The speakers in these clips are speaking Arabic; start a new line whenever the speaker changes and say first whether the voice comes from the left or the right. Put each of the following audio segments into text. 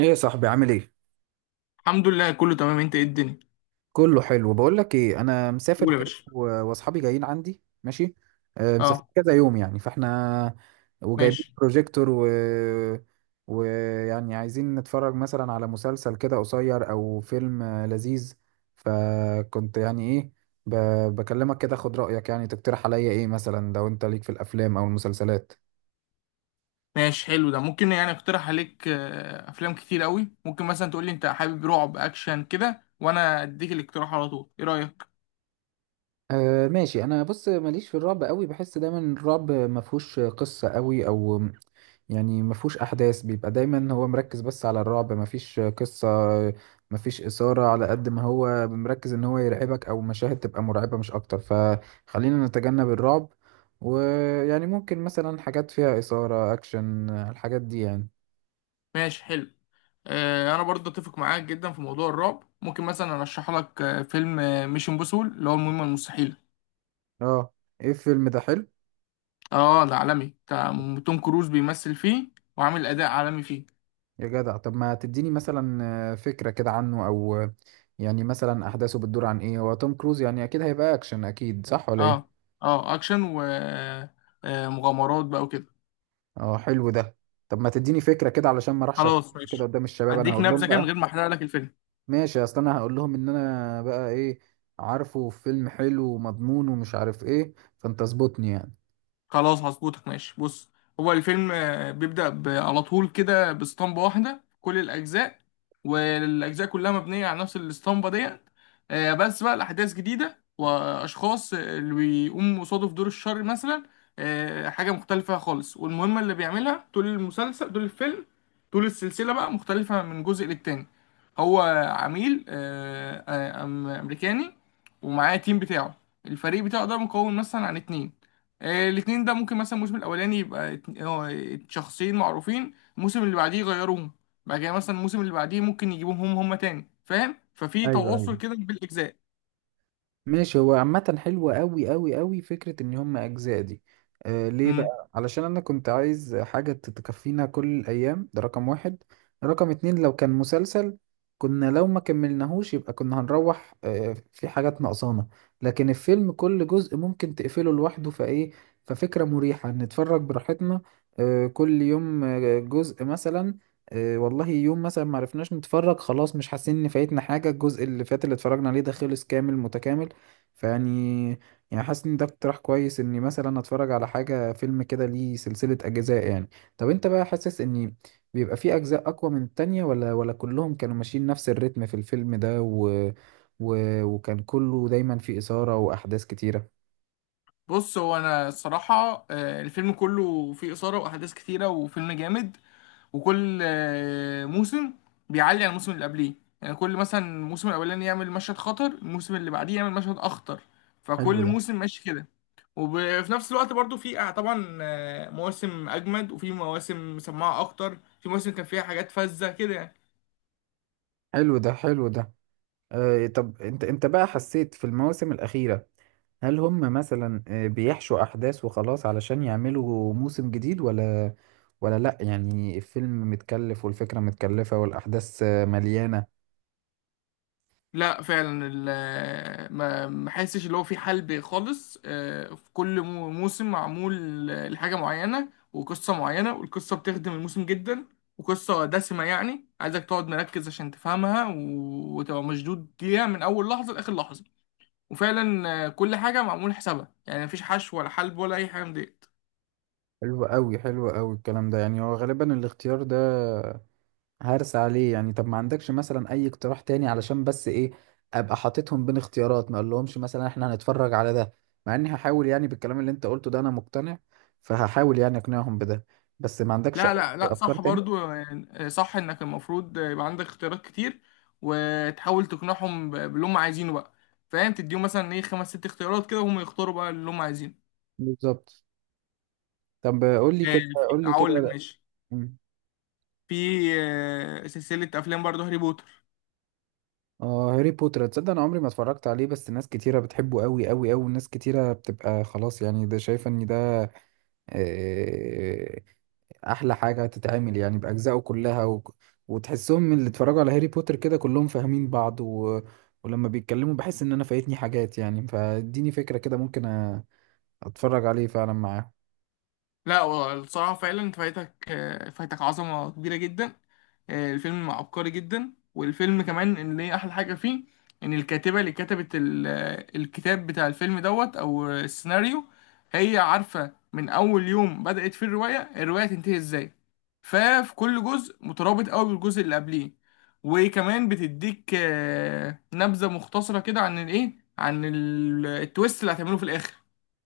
right: ايه يا صاحبي عامل ايه؟
left: الحمد لله، كله تمام. انت، ايه الدنيا؟
right: كله حلو. بقول لك ايه، انا مسافر
left: قول يا
right: كده
left: باشا.
right: واصحابي جايين عندي، ماشي. مسافرين
left: اه.
right: كذا يوم يعني، فاحنا وجايبين
left: ماشي.
right: بروجيكتور و ويعني عايزين نتفرج مثلا على مسلسل كده قصير او فيلم لذيذ. فكنت يعني ايه ب... بكلمك كده، خد رأيك يعني، تقترح عليا ايه مثلا لو انت ليك في الافلام او المسلسلات.
left: ماشي حلو. ده ممكن يعني اقترح عليك افلام كتير قوي. ممكن مثلا تقول لي انت حابب رعب، اكشن كده، وانا اديك الاقتراح على طول. ايه رايك؟
right: أه ماشي. انا بص ماليش في الرعب قوي، بحس دايما الرعب ما فيهوش قصة قوي، او يعني ما فيهوش احداث، بيبقى دايما هو مركز بس على الرعب، ما فيش قصة، ما فيش إثارة، على قد ما هو مركز ان هو يرعبك او مشاهد تبقى مرعبة مش اكتر. فخلينا نتجنب الرعب، ويعني ممكن مثلا حاجات فيها إثارة، اكشن، الحاجات دي يعني.
left: ماشي حلو. انا برضه اتفق معاك جدا في موضوع الرعب. ممكن مثلا ارشح لك فيلم ميشن امبوسول، اللي هو المهمه المستحيله.
right: اه، ايه الفيلم ده؟ حلو.
left: اه، ده عالمي بتاع توم كروز. بيمثل فيه، وعامل اداء عالمي فيه.
right: يا جدع، طب ما تديني مثلا فكرة كده عنه، او يعني مثلا احداثه بتدور عن ايه؟ هو توم كروز يعني اكيد هيبقى اكشن اكيد، صح ولا
left: اه،
right: ايه؟
left: اه، اكشن و مغامرات بقى وكده.
right: اه حلو ده. طب ما تديني فكرة كده علشان ما اروحش
left: خلاص،
right: أتكلم كده
left: ماشي.
right: قدام الشباب، انا
left: هديك
right: هقول لهم
left: نبذه كده من
right: بقى.
left: غير ما احرق لك الفيلم.
right: ماشي، اصل انا هقول لهم ان انا بقى ايه، عارفه فيلم حلو ومضمون ومش عارف ايه، فانت اظبطني يعني.
left: خلاص، هظبطك. ماشي، بص. هو الفيلم بيبدأ على طول كده باسطمبة واحدة كل الأجزاء. والأجزاء كلها مبنية على نفس الاسطمبة ديت. بس بقى الأحداث جديدة، وأشخاص اللي بيقوموا قصاده في دور الشر مثلا. حاجة مختلفة خالص. والمهمة اللي بيعملها طول المسلسل، طول الفيلم، طول السلسلة بقى، مختلفة من جزء للتاني. هو عميل أمريكاني، ومعاه تيم بتاعه، الفريق بتاعه ده مكون مثلا عن اتنين. الاتنين ده، ممكن مثلا الموسم الاولاني يبقى شخصين معروفين، الموسم اللي بعديه يغيروهم. بعد كده مثلا الموسم اللي بعديه ممكن يجيبوهم هم، هما تاني. فاهم؟ ففي
right: ايوه ايوه.
left: تواصل كده بالاجزاء.
right: ماشي، هو عامة حلوة أوي أوي أوي فكرة إن هم أجزاء دي. آه ليه
left: مم.
right: بقى؟ علشان أنا كنت عايز حاجة تكفينا كل الأيام، ده رقم واحد. رقم اتنين، لو كان مسلسل كنا لو ما كملناهوش يبقى كنا هنروح آه في حاجات ناقصانا، لكن الفيلم كل جزء ممكن تقفله لوحده، فإيه، ففكرة مريحة نتفرج براحتنا، آه كل يوم جزء مثلا. والله يوم مثلا ما عرفناش نتفرج خلاص، مش حاسين ان فايتنا حاجه، الجزء اللي فات اللي اتفرجنا عليه ده خلص كامل متكامل. فيعني، يعني حاسس ان ده اقتراح كويس اني مثلا اتفرج على حاجه فيلم كده ليه سلسله اجزاء يعني. طب انت بقى حاسس ان بيبقى فيه اجزاء اقوى من التانية، ولا كلهم كانوا ماشيين نفس الريتم في الفيلم ده وكان كله دايما فيه اثاره واحداث كتيره؟
left: بص، هو انا الصراحه الفيلم كله فيه اثاره واحداث كتيره، وفيلم جامد. وكل موسم بيعلي عن الموسم اللي قبليه. يعني كل مثلا الموسم الاولاني يعمل مشهد خطر، الموسم اللي بعديه يعمل مشهد اخطر.
right: حلو
left: فكل
right: ده،
left: موسم ماشي كده. وفي نفس الوقت برضو في طبعا مواسم اجمد، وفي مواسم مسمعه اكتر، في مواسم كان فيها حاجات فذة كده يعني.
right: حلو ده، حلو ده. آه طب انت بقى حسيت في المواسم الاخيره، هل هم مثلا بيحشوا احداث وخلاص علشان يعملوا موسم جديد، ولا لا يعني الفيلم متكلف والفكرة متكلفة والاحداث مليانة؟
left: لا فعلا، ما حسش اللي هو في حل خالص. في كل موسم معمول لحاجة معينة وقصة معينة، والقصة بتخدم الموسم جدا. وقصة دسمة، يعني عايزك تقعد مركز عشان تفهمها، و- وتبقى مشدود ليها من أول لحظة لآخر لحظة. وفعلا، كل حاجة معمول حسابها. يعني مفيش حشو ولا حلب ولا أي حاجة من دي.
right: حلو قوي، حلو قوي الكلام ده يعني، هو غالبا الاختيار ده هرس عليه يعني. طب ما عندكش مثلا اي اقتراح تاني، علشان بس ايه، ابقى حاططهم بين اختيارات، ما اقولهمش مثلا احنا هنتفرج على ده، مع اني هحاول يعني بالكلام اللي انت قلته ده انا مقتنع، فهحاول يعني اقنعهم بده، بس ما عندكش
left: لا،
right: اي
left: لا، لا،
right: افكار
left: صح
right: تاني؟
left: برضو. يعني صح انك المفروض يبقى عندك اختيارات كتير، وتحاول تقنعهم باللي هم عايزينه بقى. فاهم؟ تديهم مثلا ايه، خمس ست اختيارات كده، وهم يختاروا بقى اللي هم عايزينه.
right: بالظبط. طب قول لي كده. قول لي كده.
left: هقول لك،
right: لا.
left: ماشي.
right: مم.
left: في سلسلة افلام برضو، هاري بوتر.
right: اه هاري بوتر، تصدق انا عمري ما اتفرجت عليه، بس ناس كتيره بتحبه قوي قوي قوي، ناس كتيره بتبقى خلاص يعني ده شايفه ان ده آه، احلى حاجه تتعمل يعني باجزائه كلها وتحسهم من اللي اتفرجوا على هاري بوتر كده كلهم فاهمين بعض ولما بيتكلموا بحس ان انا فايتني حاجات يعني، فاديني فكره كده ممكن اتفرج عليه فعلا معاه.
left: لا، هو الصراحة فعلا انت فايتك عظمة كبيرة جدا. الفيلم عبقري جدا. والفيلم كمان، اللي هي أحلى حاجة فيه، إن الكاتبة اللي كتبت الكتاب بتاع الفيلم دوت، أو السيناريو، هي عارفة من أول يوم بدأت فيه الرواية، الرواية تنتهي إزاي. ففي كل جزء مترابط أوي بالجزء اللي قبليه. وكمان بتديك نبذة مختصرة كده عن الإيه، عن التويست اللي هتعمله في الآخر.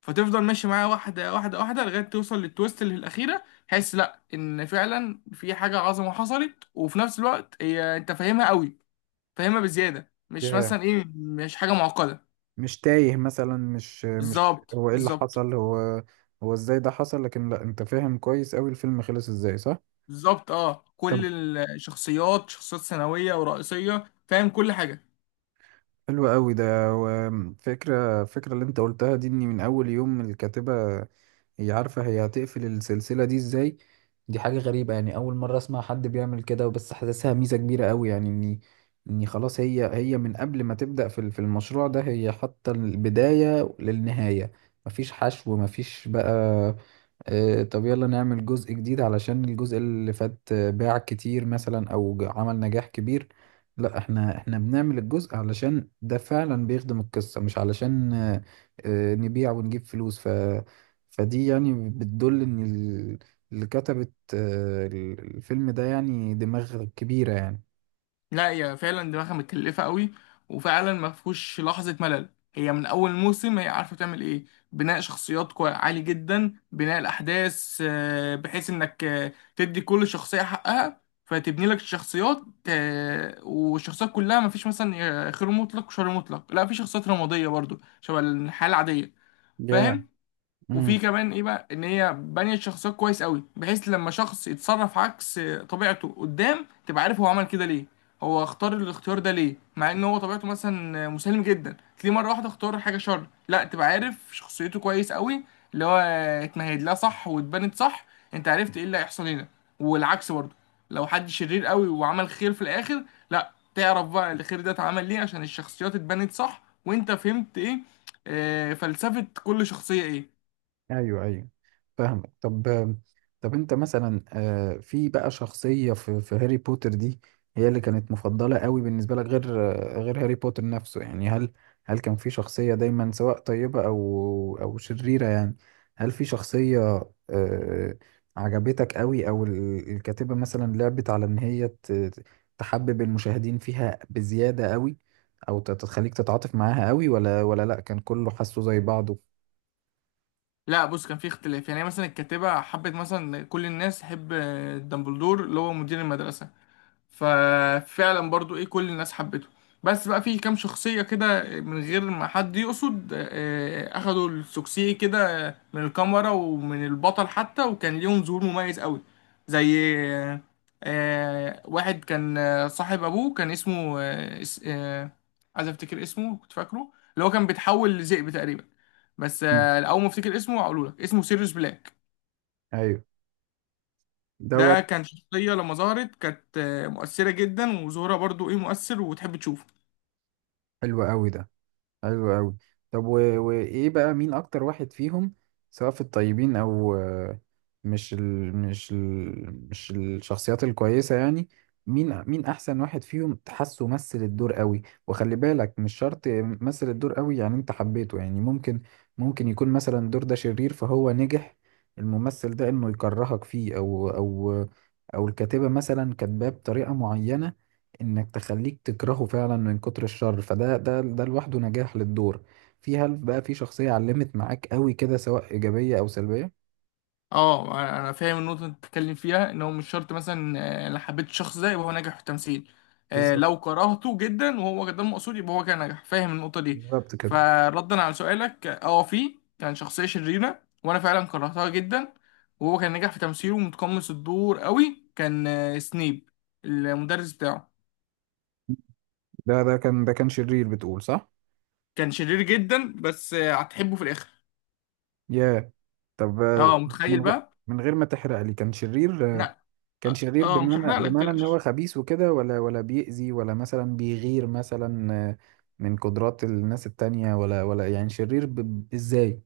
left: فتفضل ماشي معاها واحدة واحدة واحدة لغاية توصل للتويست اللي الأخيرة، تحس لأ إن فعلا في حاجة عظمة حصلت. وفي نفس الوقت هي أنت فاهمها قوي، فاهمها بزيادة، مش مثلا إيه، مش حاجة معقدة.
right: مش تايه مثلا، مش مش
left: بالظبط،
right: هو ايه اللي
left: بالظبط،
right: حصل، هو ازاي ده حصل، لكن لا انت فاهم كويس قوي الفيلم خلص ازاي، صح.
left: بالظبط. أه،
right: طب
left: كل الشخصيات، شخصيات ثانوية ورئيسية، فاهم كل حاجة.
right: حلو قوي ده. وفكرة اللي انت قلتها دي، اني من اول يوم الكاتبة هي عارفة هي هتقفل السلسلة دي ازاي، دي حاجة غريبة يعني، اول مرة اسمع حد بيعمل كده، وبس حاسسها ميزة كبيرة قوي يعني، اني خلاص هي من قبل ما تبدأ في في المشروع ده هي حاطة البداية للنهاية، مفيش حشو، مفيش بقى طب يلا نعمل جزء جديد علشان الجزء اللي فات باع كتير مثلا، او عمل نجاح كبير. لا احنا، بنعمل الجزء علشان ده فعلا بيخدم القصة، مش علشان نبيع ونجيب فلوس، ف فدي يعني بتدل ان اللي كتبت الفيلم ده يعني دماغ كبيرة يعني.
left: لا، هي فعلا دماغها متكلفة قوي. وفعلا ما فيهوش لحظة ملل. هي من أول موسم، هي عارفة تعمل إيه. بناء شخصيات عالي جدا، بناء الأحداث بحيث إنك تدي كل شخصية حقها، فتبني لك الشخصيات. والشخصيات كلها ما فيش مثلا خير مطلق وشر مطلق، لا، في شخصيات رمادية برضو شبه الحالة العادية.
right: ياه.
left: فاهم.
right: yeah.
left: وفي كمان ايه بقى، ان هي بانيه الشخصيات كويس قوي، بحيث لما شخص يتصرف عكس طبيعته قدام تبقى عارف هو عمل كده ليه. هو اختار الاختيار ده ليه؟ مع ان هو طبيعته مثلا مسالم جدا، تلاقيه مره واحده اختار حاجه شر، لا، تبقى عارف شخصيته كويس قوي، اللي هو اتمهد لها صح واتبنت صح، انت عرفت ايه اللي هيحصل هنا. والعكس برضه، لو حد شرير قوي وعمل خير في الاخر، لا، تعرف بقى الخير ده اتعمل ليه، عشان الشخصيات اتبنت صح وانت فهمت ايه، فلسفة كل شخصية ايه.
right: ايوه ايوه، فاهمك. طب، طب انت مثلا في بقى شخصية في في هاري بوتر دي هي اللي كانت مفضلة قوي بالنسبة لك، غير غير هاري بوتر نفسه يعني، هل هل كان في شخصية دايما سواء طيبة او او شريرة يعني، هل في شخصية آه، عجبتك قوي، او الكاتبة مثلا لعبت على ان هي تحبب المشاهدين فيها بزيادة قوي، او تخليك تتعاطف معاها قوي، ولا لا كان كله حاسه زي بعضه؟
left: لا بص، كان في اختلاف. يعني مثلا الكاتبة حبت مثلا كل الناس تحب دامبلدور، اللي هو مدير المدرسة. ففعلا برضو ايه، كل الناس حبته. بس بقى في كام شخصية كده، من غير ما حد يقصد، اخدوا السوكسيه كده من الكاميرا ومن البطل حتى، وكان ليهم ظهور مميز قوي. زي واحد كان صاحب ابوه، كان اسمه عايز افتكر اسمه، كنت فاكره، اللي هو كان بيتحول لذئب تقريبا. بس
right: مم.
left: اول ما افتكر اسمه هقوله لك. اسمه سيريوس بلاك.
right: ايوه.
left: ده
right: دوت.
left: كان شخصية، لما ظهرت كانت مؤثرة جدا، وظهورها برضو ايه مؤثر، وتحب تشوفه.
right: حلو قوي ده، حلو قوي. طب وايه بقى، مين اكتر واحد فيهم، سواء في الطيبين او مش الشخصيات الكويسة يعني، مين احسن واحد فيهم تحسه مثل الدور قوي؟ وخلي بالك مش شرط مثل الدور قوي يعني انت حبيته يعني، ممكن يكون مثلا الدور ده شرير فهو نجح الممثل ده انه يكرهك فيه، او الكاتبة مثلا كاتباه بطريقة معينة انك تخليك تكرهه فعلا من كتر الشر، فده ده ده لوحده نجاح للدور. في، هل بقى في شخصية علمت معاك قوي كده سواء إيجابية أو سلبية؟
left: اه، انا فاهم النقطة اللي انت بتتكلم فيها. ان هو مش شرط مثلا، لو حبيت الشخص ده يبقى هو ناجح في التمثيل.
right: بالظبط،
left: لو كرهته جدا وهو ده المقصود يبقى هو كان ناجح. فاهم النقطة دي؟
right: بالظبط كده.
left: فردا على سؤالك، اه، في كان شخصية شريرة وانا فعلا كرهتها جدا، وهو كان ناجح في تمثيله ومتقمص الدور قوي. كان سنيب، المدرس بتاعه.
right: ده، ده كان شرير بتقول، صح؟
left: كان شرير جدا، بس هتحبه في الاخر.
right: يا، طب
left: اه،
right: من
left: متخيل
right: غير،
left: بقى.
right: من غير ما تحرق لي، كان شرير
left: لا،
right: كان
left: اه،
right: شرير
left: مش
right: بمعنى،
left: هحرق لك،
right: بمعنى ان هو
left: متقلقش.
right: خبيث وكده، ولا بيأذي، ولا مثلا بيغير مثلا من قدرات الناس التانية، ولا يعني شرير ازاي؟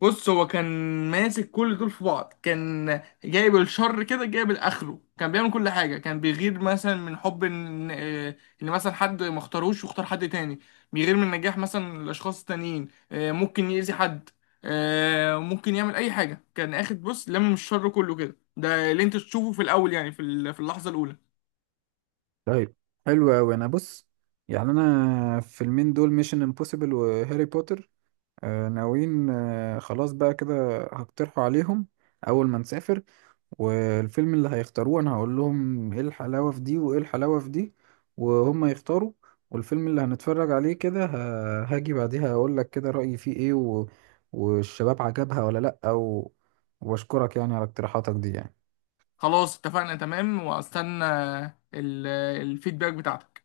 left: بص، هو كان ماسك كل دول في بعض. كان جايب الشر كده، جايب الاخره. كان بيعمل كل حاجه. كان بيغير مثلا من حب ان مثلا حد ما اختاروش واختار حد تاني. بيغير من نجاح مثلا الاشخاص التانيين، ممكن يأذي حد، ممكن يعمل اي حاجه. كان اخد، بص، لم الشر كله كده. ده اللي انت تشوفه في الاول، يعني في اللحظه الاولى.
right: طيب، حلو أوي. أنا بص، يعني أنا الفيلمين دول ميشن امبوسيبل وهاري بوتر آه ناويين آه خلاص بقى كده هقترحوا عليهم أول ما نسافر، والفيلم اللي هيختاروه أنا هقول لهم إيه الحلاوة في دي وإيه الحلاوة في دي، وهم يختاروا، والفيلم اللي هنتفرج عليه كده هاجي بعديها أقول لك كده رأيي فيه إيه والشباب عجبها ولا لأ وأشكرك يعني على اقتراحاتك دي يعني.
left: خلاص، اتفقنا تمام. واستنى ال- الفيدباك بتاعتك.